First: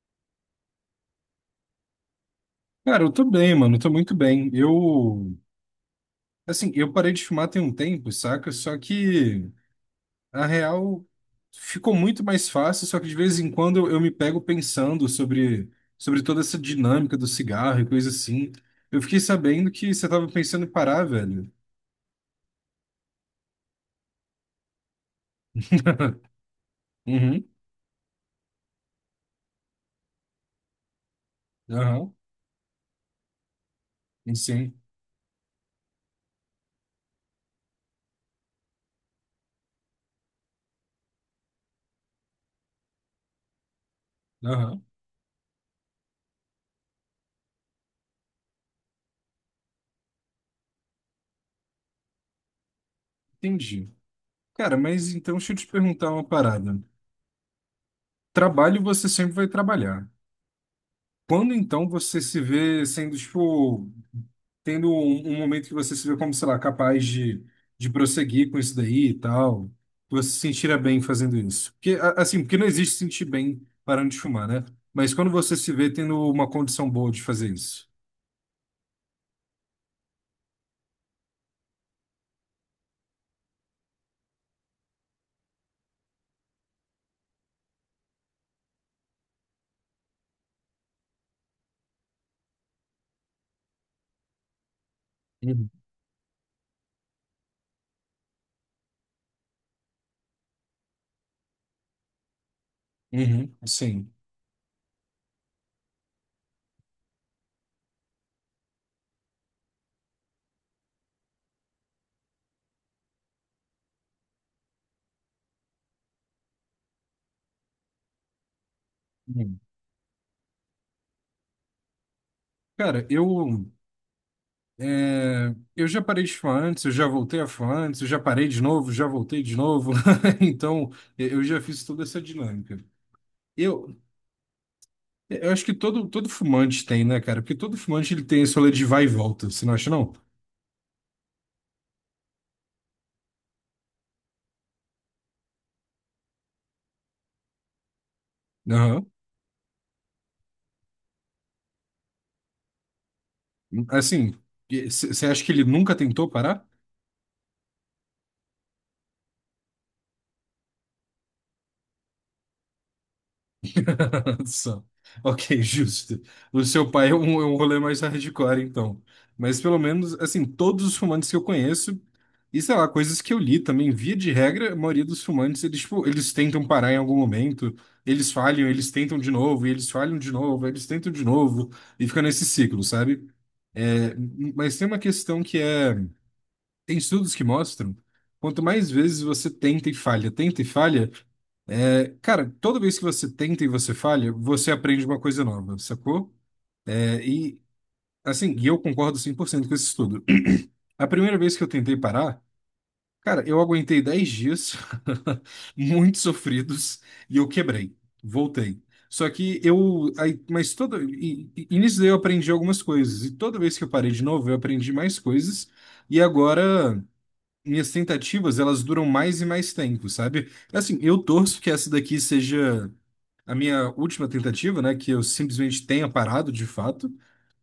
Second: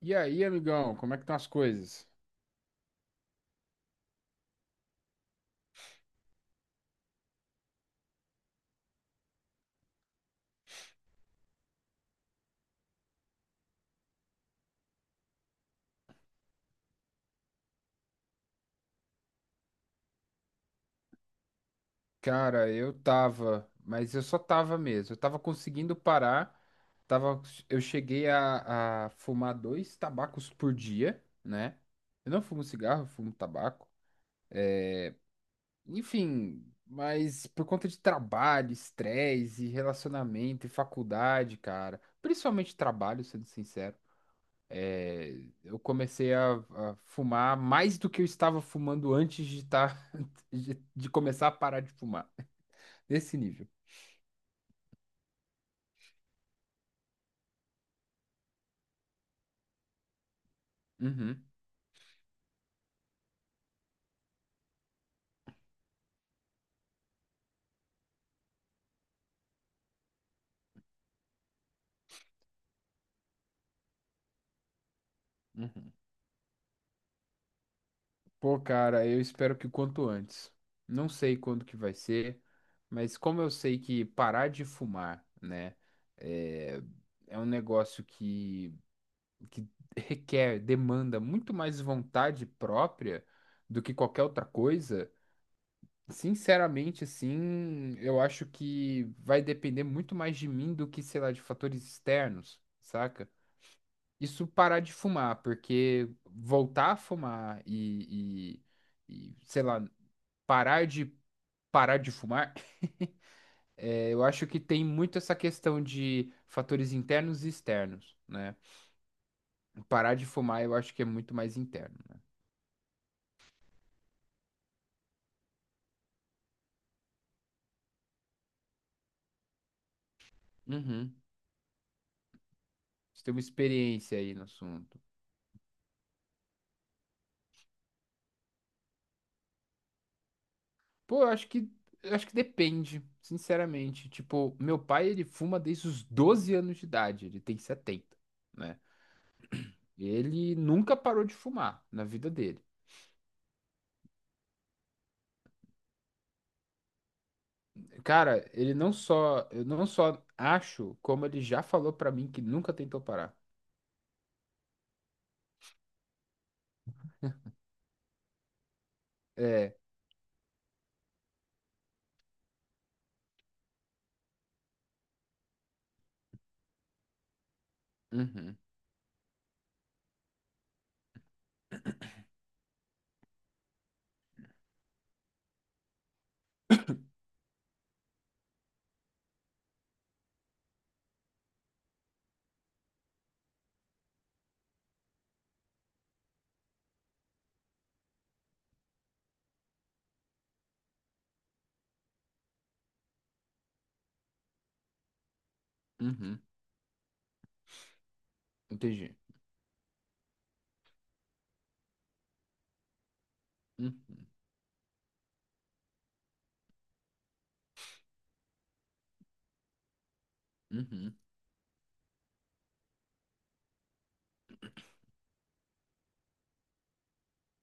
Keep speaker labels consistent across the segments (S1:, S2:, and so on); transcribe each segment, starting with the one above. S1: E aí, amigão, como é que estão as coisas?
S2: Cara, eu tô bem, mano, eu tô muito bem. Assim, eu parei de fumar tem um tempo, saca? Só que, a real, ficou muito mais fácil, só que de vez em quando eu me pego pensando sobre toda essa dinâmica do cigarro e coisa assim. Eu fiquei sabendo que você tava pensando em parar, velho.
S1: Cara, eu tava, mas eu só tava mesmo. Eu tava conseguindo parar. Tava,
S2: Uhum.
S1: eu cheguei a fumar dois tabacos por dia, né?
S2: Aham.
S1: Eu não fumo cigarro, eu fumo tabaco.
S2: Sim.
S1: Enfim, mas por conta de trabalho, estresse, e relacionamento e faculdade, cara. Principalmente trabalho, sendo sincero.
S2: Aham.
S1: É, eu comecei a fumar mais do que eu estava fumando antes de, tá, de começar a parar de fumar. Desse nível.
S2: Entendi. Cara, mas então deixa eu te perguntar uma parada. Trabalho você sempre vai trabalhar.
S1: Uhum,
S2: Quando então você se vê sendo, tipo, tendo um momento que você se vê como, sei lá, capaz de prosseguir com isso daí e tal, que você se sentirá bem fazendo isso. Porque, assim, porque não existe sentir bem parando de fumar, né? Mas quando você se vê
S1: uhum.
S2: tendo uma condição boa de fazer isso.
S1: Pô, cara, eu espero que o quanto antes. Não sei quando que vai ser, mas como eu sei que parar de fumar, né, é, é um negócio que requer, demanda muito mais vontade própria do que qualquer outra coisa.
S2: Uhum.
S1: Sinceramente, assim, eu acho que vai depender muito mais de mim do que, sei lá, de fatores externos, saca?
S2: Uhum, sim.
S1: Isso parar de fumar, porque voltar a fumar e, sei lá, parar de parar de fumar, eu acho que tem muito essa questão de fatores internos e externos, né?
S2: Uhum.
S1: Parar de fumar eu acho que é muito mais interno, né?
S2: Cara, eu já parei de fumar antes, eu já voltei a fumar antes, eu já parei de novo, já voltei de novo. Então,
S1: Uhum.
S2: eu já fiz toda essa dinâmica.
S1: Você tem uma
S2: Eu,
S1: experiência aí no assunto.
S2: Eu acho que todo fumante tem, né, cara? Porque todo fumante ele tem esse rolê de vai e volta, você não acha, não?
S1: Pô, eu acho que depende, sinceramente. Tipo, meu pai, ele fuma desde os 12 anos de idade, ele tem 70, né?
S2: Aham.
S1: Ele nunca parou de fumar na vida dele.
S2: Assim, você acha que ele nunca tentou parar?
S1: Cara, ele não só, eu não só acho, como ele já falou pra mim que nunca tentou parar.
S2: Só. Ok, justo. O seu pai é um rolê mais hardcore, então. Mas
S1: É,
S2: pelo menos, assim, todos os fumantes que eu conheço, e sei lá, coisas que eu li também, via de regra, a maioria dos fumantes, eles, tipo, eles tentam parar em algum momento, eles
S1: uhum,
S2: falham, eles tentam de novo, e eles falham de novo, eles tentam de novo, e fica nesse ciclo, sabe? É, mas tem uma questão que é, tem estudos que mostram, quanto mais vezes você tenta e falha, é, cara, toda vez que você tenta e você falha, você aprende uma coisa nova, sacou? É, e assim, e eu concordo 100% com esse estudo. A primeira vez que eu tentei parar, cara, eu aguentei 10 dias, muito
S1: uhum,
S2: sofridos, e eu quebrei. Voltei.
S1: entendi.
S2: Só que eu. Aí, mas todo. E nisso daí eu aprendi algumas coisas. E toda vez que eu parei de
S1: Uhum,
S2: novo, eu aprendi mais coisas. E agora, minhas tentativas, elas duram mais e mais tempo, sabe? Assim,
S1: uhum,
S2: eu torço que essa daqui seja a minha última tentativa, né? Que eu simplesmente tenha parado de fato.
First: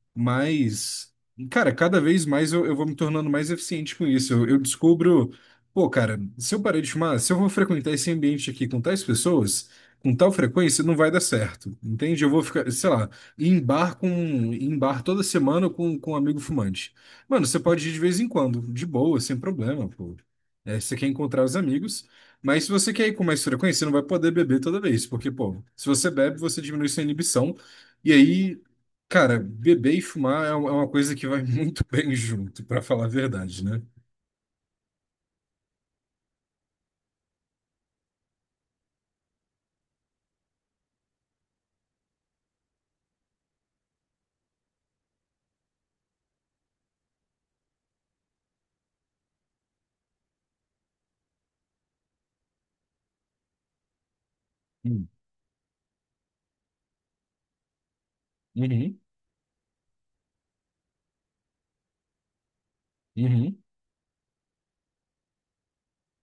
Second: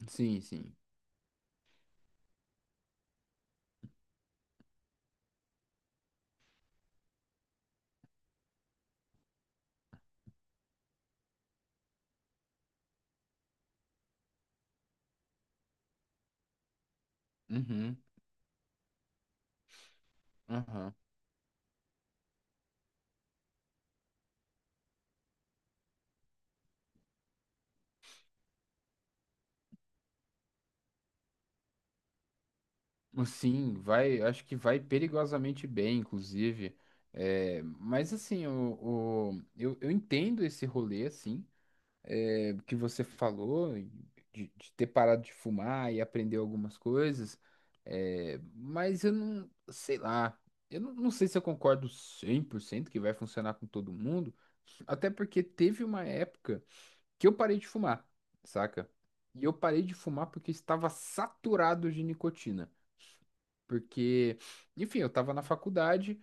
S1: sim, sim,
S2: Mas, cara, cada vez mais eu vou me tornando mais eficiente com isso. Eu descubro, pô, cara, se eu parar de fumar, se eu vou frequentar esse ambiente aqui com tais pessoas, com tal frequência, não vai dar certo, entende? Eu vou ficar, sei lá, em bar com, em bar toda semana com um amigo fumante. Mano, você pode ir
S1: uhum,
S2: de vez em quando, de boa, sem problema, pô. É,
S1: aham.
S2: você quer encontrar os amigos, mas se você quer ir com mais frequência, você não vai poder beber toda vez, porque, pô, se você bebe, você diminui sua inibição. E aí, cara, beber e fumar é uma coisa que vai muito bem junto, pra falar a verdade,
S1: Sim,
S2: né?
S1: vai, acho que vai perigosamente bem, inclusive. É, mas assim, eu entendo esse rolê, assim, é, que você falou, e de ter parado de fumar e aprender algumas coisas, é, mas eu não, sei lá, eu não sei se eu concordo 100% que vai funcionar com todo mundo,
S2: Hum.
S1: até porque teve uma época que eu parei de fumar, saca?
S2: Uhum.
S1: E eu parei de fumar porque estava saturado de nicotina.
S2: Uhum.
S1: Porque, enfim, eu estava na faculdade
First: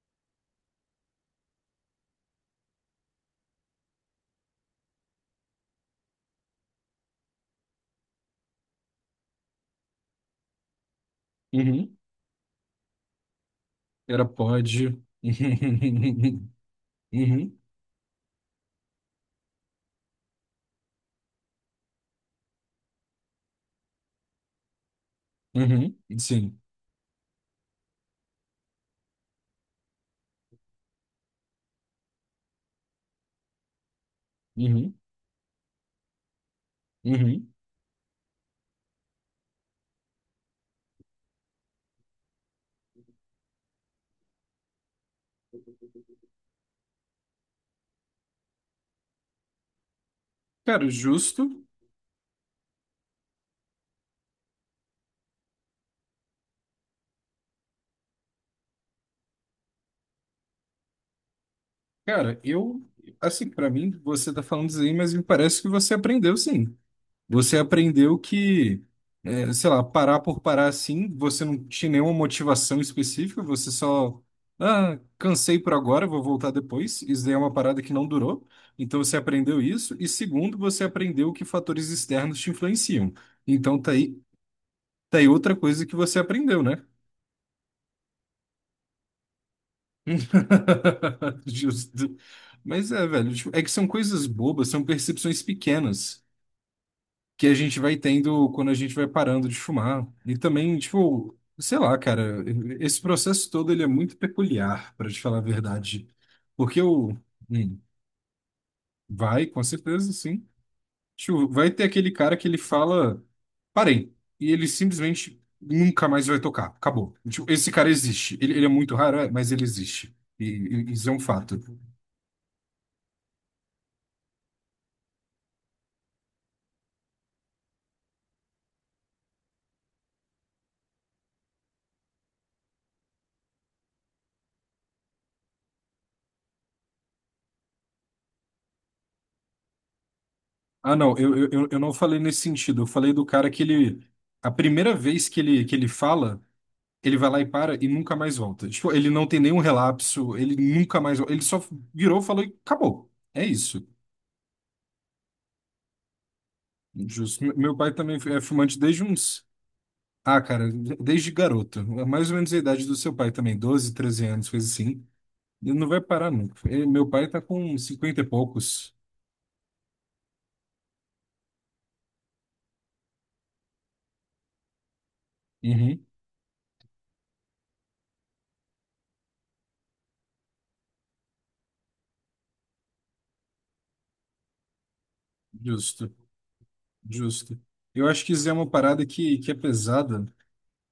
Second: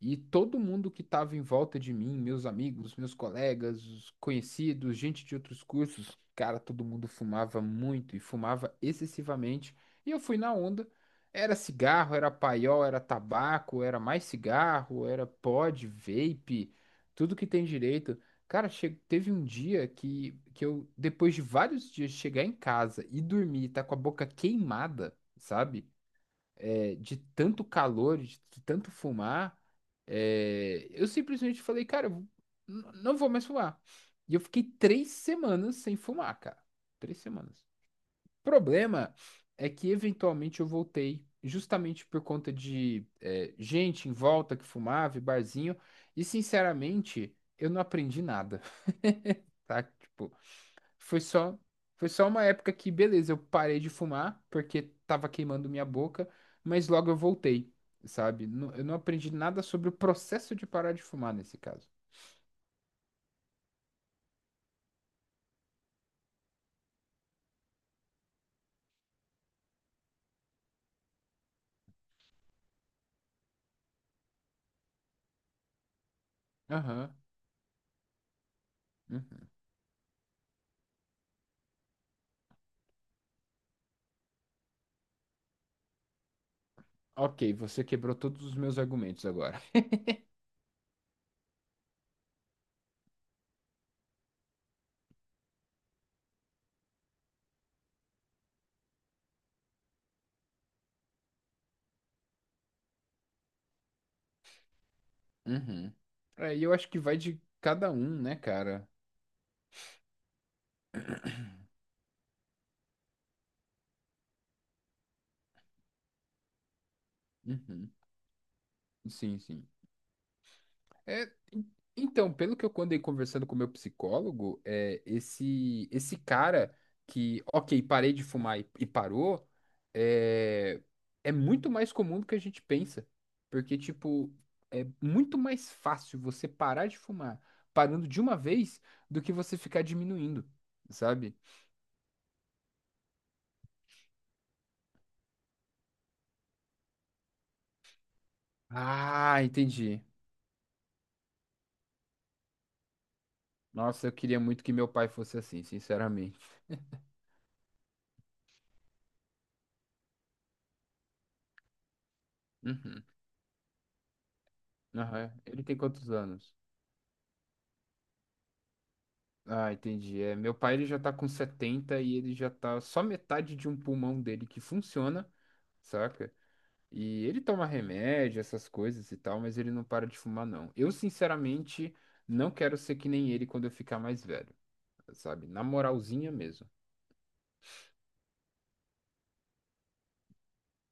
S1: e todo mundo que estava em volta de mim, meus amigos, meus colegas, os conhecidos, gente de outros cursos, cara, todo mundo fumava muito e fumava excessivamente. E eu fui na onda. Era
S2: Uhum.
S1: cigarro, era paiol, era tabaco, era
S2: Era
S1: mais
S2: pode.
S1: cigarro, era pod, vape,
S2: Uhum.
S1: tudo que
S2: Uhum.
S1: tem direito. Cara, teve um dia que eu, depois de vários dias, de chegar em casa e dormir, tá com a boca queimada, sabe?
S2: Uhum. Sim.
S1: É, de tanto calor, de tanto fumar, é, eu simplesmente falei, cara, eu não vou mais fumar. E eu fiquei
S2: Uhum.
S1: 3 semanas sem fumar, cara. 3
S2: Uhum.
S1: semanas. O problema é que eventualmente eu voltei, justamente por conta de é, gente em volta que fumava, e barzinho, e sinceramente, eu não aprendi nada, tá? Tipo,
S2: Cara,
S1: foi
S2: justo.
S1: só, foi só uma época que, beleza, eu parei de fumar porque tava queimando minha boca, mas logo eu voltei, sabe? Eu não aprendi nada sobre o processo de parar de fumar nesse caso.
S2: Cara, eu. Assim, pra mim, você tá falando isso aí, mas me parece que você aprendeu, sim. Você aprendeu que, é, sei lá, parar por parar assim, você não tinha nenhuma motivação específica, você só, ah, cansei por agora, vou voltar depois.
S1: Aham.
S2: Isso daí é uma parada que não durou. Então você
S1: Uhum.
S2: aprendeu isso. E segundo, você aprendeu que fatores externos te influenciam. Então tá aí outra coisa que você aprendeu, né?
S1: Ok, você quebrou todos os meus argumentos agora.
S2: Justo. Mas é, velho, tipo, é que são coisas bobas, são percepções pequenas, que a gente vai tendo quando a gente vai parando de fumar. E também, tipo, sei lá, cara, esse processo todo ele é muito peculiar, para te falar a
S1: Uhum.
S2: verdade.
S1: É, e eu
S2: Porque
S1: acho que
S2: o
S1: vai de
S2: hum,
S1: cada um, né, cara?
S2: vai, com certeza, sim. Tipo, vai ter aquele cara que ele fala, parei, e ele simplesmente nunca mais vai tocar, acabou. Tipo, esse cara
S1: Uhum.
S2: existe. Ele é muito raro, é,
S1: Sim,
S2: mas ele
S1: sim.
S2: existe. E isso é um
S1: É,
S2: fato.
S1: então, pelo que eu andei conversando com o meu psicólogo, é, esse cara que, ok, parei de fumar e parou, é, é muito mais comum do que a gente pensa. Porque, tipo, é muito mais fácil você parar de fumar parando de uma vez do que você ficar diminuindo,
S2: Ah, não,
S1: sabe?
S2: eu não falei nesse sentido. Eu falei do cara que ele. A primeira vez que ele fala. Ele vai lá e para e nunca mais volta. Tipo, ele não tem
S1: Ah,
S2: nenhum
S1: entendi.
S2: relapso, ele nunca mais. Ele só virou, falou e acabou. É isso.
S1: Nossa, eu queria muito que meu pai fosse assim, sinceramente.
S2: Justo. Meu pai também é fumante desde uns. Ah, cara, desde garoto. É mais ou menos a idade do
S1: Uhum.
S2: seu pai também, 12, 13 anos, coisa assim.
S1: Aham. Ele tem
S2: Ele não vai
S1: quantos
S2: parar
S1: anos?
S2: nunca. Meu pai tá com 50 e poucos.
S1: Ah, entendi. É, meu pai ele já tá com 70 e ele já tá só metade de um pulmão dele que funciona,
S2: Uhum.
S1: saca? E ele toma remédio, essas coisas e tal, mas ele não para de fumar, não. Eu, sinceramente, não quero ser que nem ele quando eu ficar mais velho, sabe? Na
S2: Justo,
S1: moralzinha mesmo.
S2: justo. Eu acho que isso é uma parada que é pesada.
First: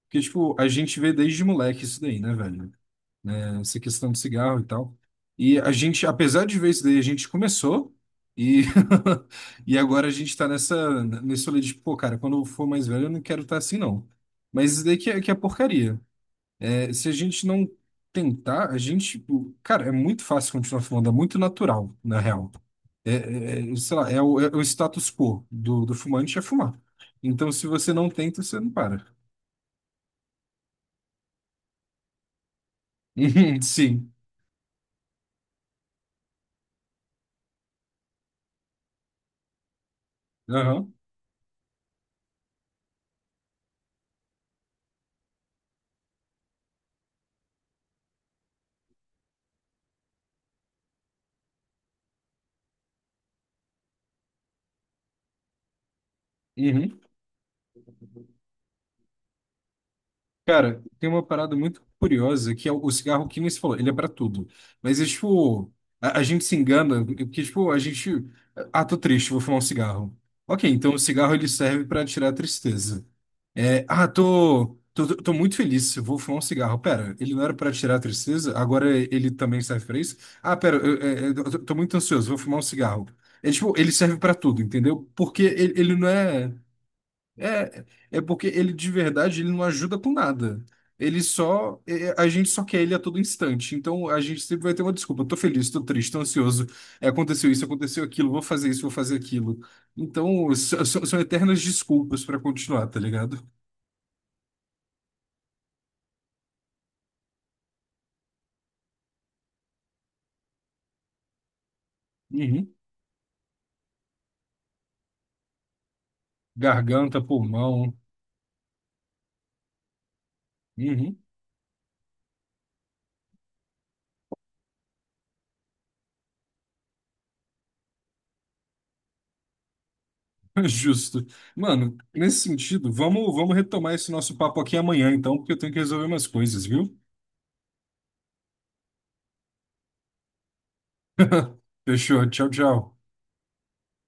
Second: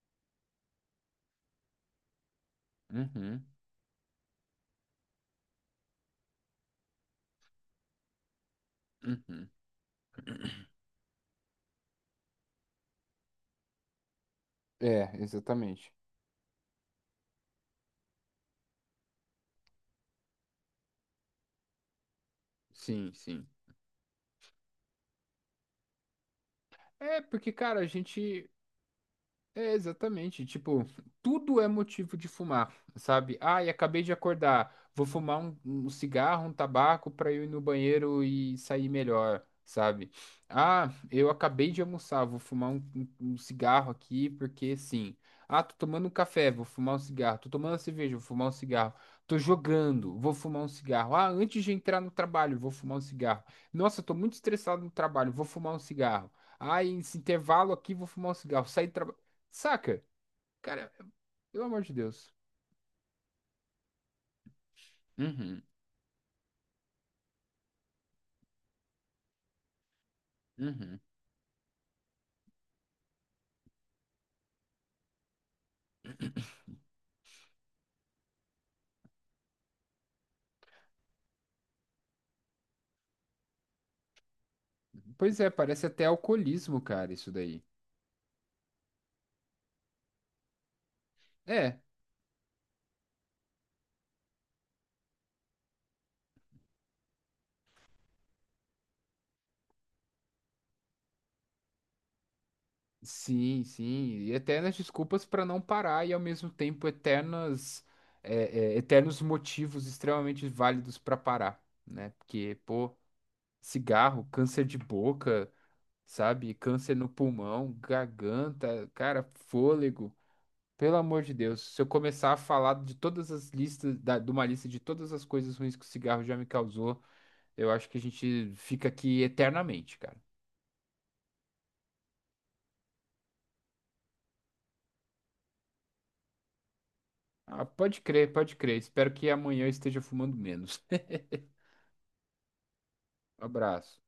S2: Porque, tipo, a gente vê desde moleque isso daí, né, velho?
S1: Uhum,
S2: Essa questão do cigarro e tal. E a gente, apesar de ver isso daí, a gente começou e,
S1: uhum.
S2: e agora a gente tá nessa, nesse olho de, pô, cara, quando eu for mais velho eu não quero estar assim, não. Mas isso daí que
S1: É,
S2: é, que é
S1: exatamente.
S2: porcaria. É, se a gente não tentar, a gente, tipo, cara, é muito fácil continuar fumando, é muito natural, na real. É,
S1: Sim, sim.
S2: sei lá, é o status quo do fumante é fumar.
S1: É,
S2: Então,
S1: porque,
S2: se
S1: cara, a
S2: você não tenta,
S1: gente.
S2: você não para.
S1: É, exatamente. Tipo, tudo é motivo de fumar, sabe? Ah, e acabei
S2: Sim.
S1: de acordar. Vou fumar um cigarro, um tabaco pra eu ir no banheiro e sair melhor, sabe? Ah,
S2: Aham.
S1: eu acabei de almoçar. Vou fumar um cigarro aqui porque sim. Ah, tô tomando um café. Vou fumar um cigarro. Tô tomando uma cerveja. Vou fumar um cigarro. Tô jogando. Vou fumar um cigarro. Ah, antes de entrar no trabalho, vou fumar um cigarro. Nossa, tô muito estressado no trabalho. Vou fumar um cigarro. Ah,
S2: Uhum.
S1: esse intervalo aqui, vou fumar um cigarro. Saí do Saca?
S2: Cara,
S1: Cara,
S2: tem uma parada
S1: pelo amor
S2: muito
S1: de Deus.
S2: curiosa que é o cigarro que nem se falou, ele é pra tudo. Mas é
S1: Uhum,
S2: tipo, a gente se engana, porque tipo, a gente. Ah, tô triste, vou fumar um cigarro. Ok, então o
S1: uhum.
S2: cigarro ele serve pra tirar a tristeza. É, ah, tô muito feliz, eu vou fumar um cigarro. Pera, ele não era pra tirar a tristeza, agora ele também serve pra isso? Ah, pera, eu tô muito ansioso, vou fumar um cigarro. É tipo, ele serve pra tudo, entendeu?
S1: Pois
S2: Porque
S1: é,
S2: ele,
S1: parece
S2: ele
S1: até
S2: não é.
S1: alcoolismo, cara, isso daí.
S2: É, é porque ele de verdade ele não ajuda com nada. Ele só,
S1: É,
S2: a gente só quer ele a todo instante. Então a gente sempre vai ter uma desculpa. Tô feliz, tô triste, tô ansioso. É, aconteceu isso, aconteceu aquilo, vou fazer isso, vou fazer aquilo. Então são eternas desculpas pra continuar, tá ligado?
S1: sim, sim. E eternas desculpas pra não parar e ao mesmo tempo eternas, é, é, eternos motivos extremamente válidos pra parar, né? Porque,
S2: Uhum.
S1: pô, cigarro, câncer de boca, sabe? Câncer no
S2: Garganta,
S1: pulmão,
S2: pulmão.
S1: garganta, cara, fôlego. Pelo
S2: Uhum.
S1: amor de Deus, se eu começar a falar de todas as listas, da- de uma lista de todas as coisas ruins que o cigarro já me causou, eu acho que a gente fica aqui eternamente, cara.
S2: Justo. Mano, nesse sentido, vamos retomar esse nosso papo aqui amanhã, então, porque eu tenho que resolver umas coisas, viu?
S1: Ah, pode crer, pode crer. Espero que amanhã eu esteja fumando menos.
S2: Fechou. Tchau, tchau.
S1: Um abraço.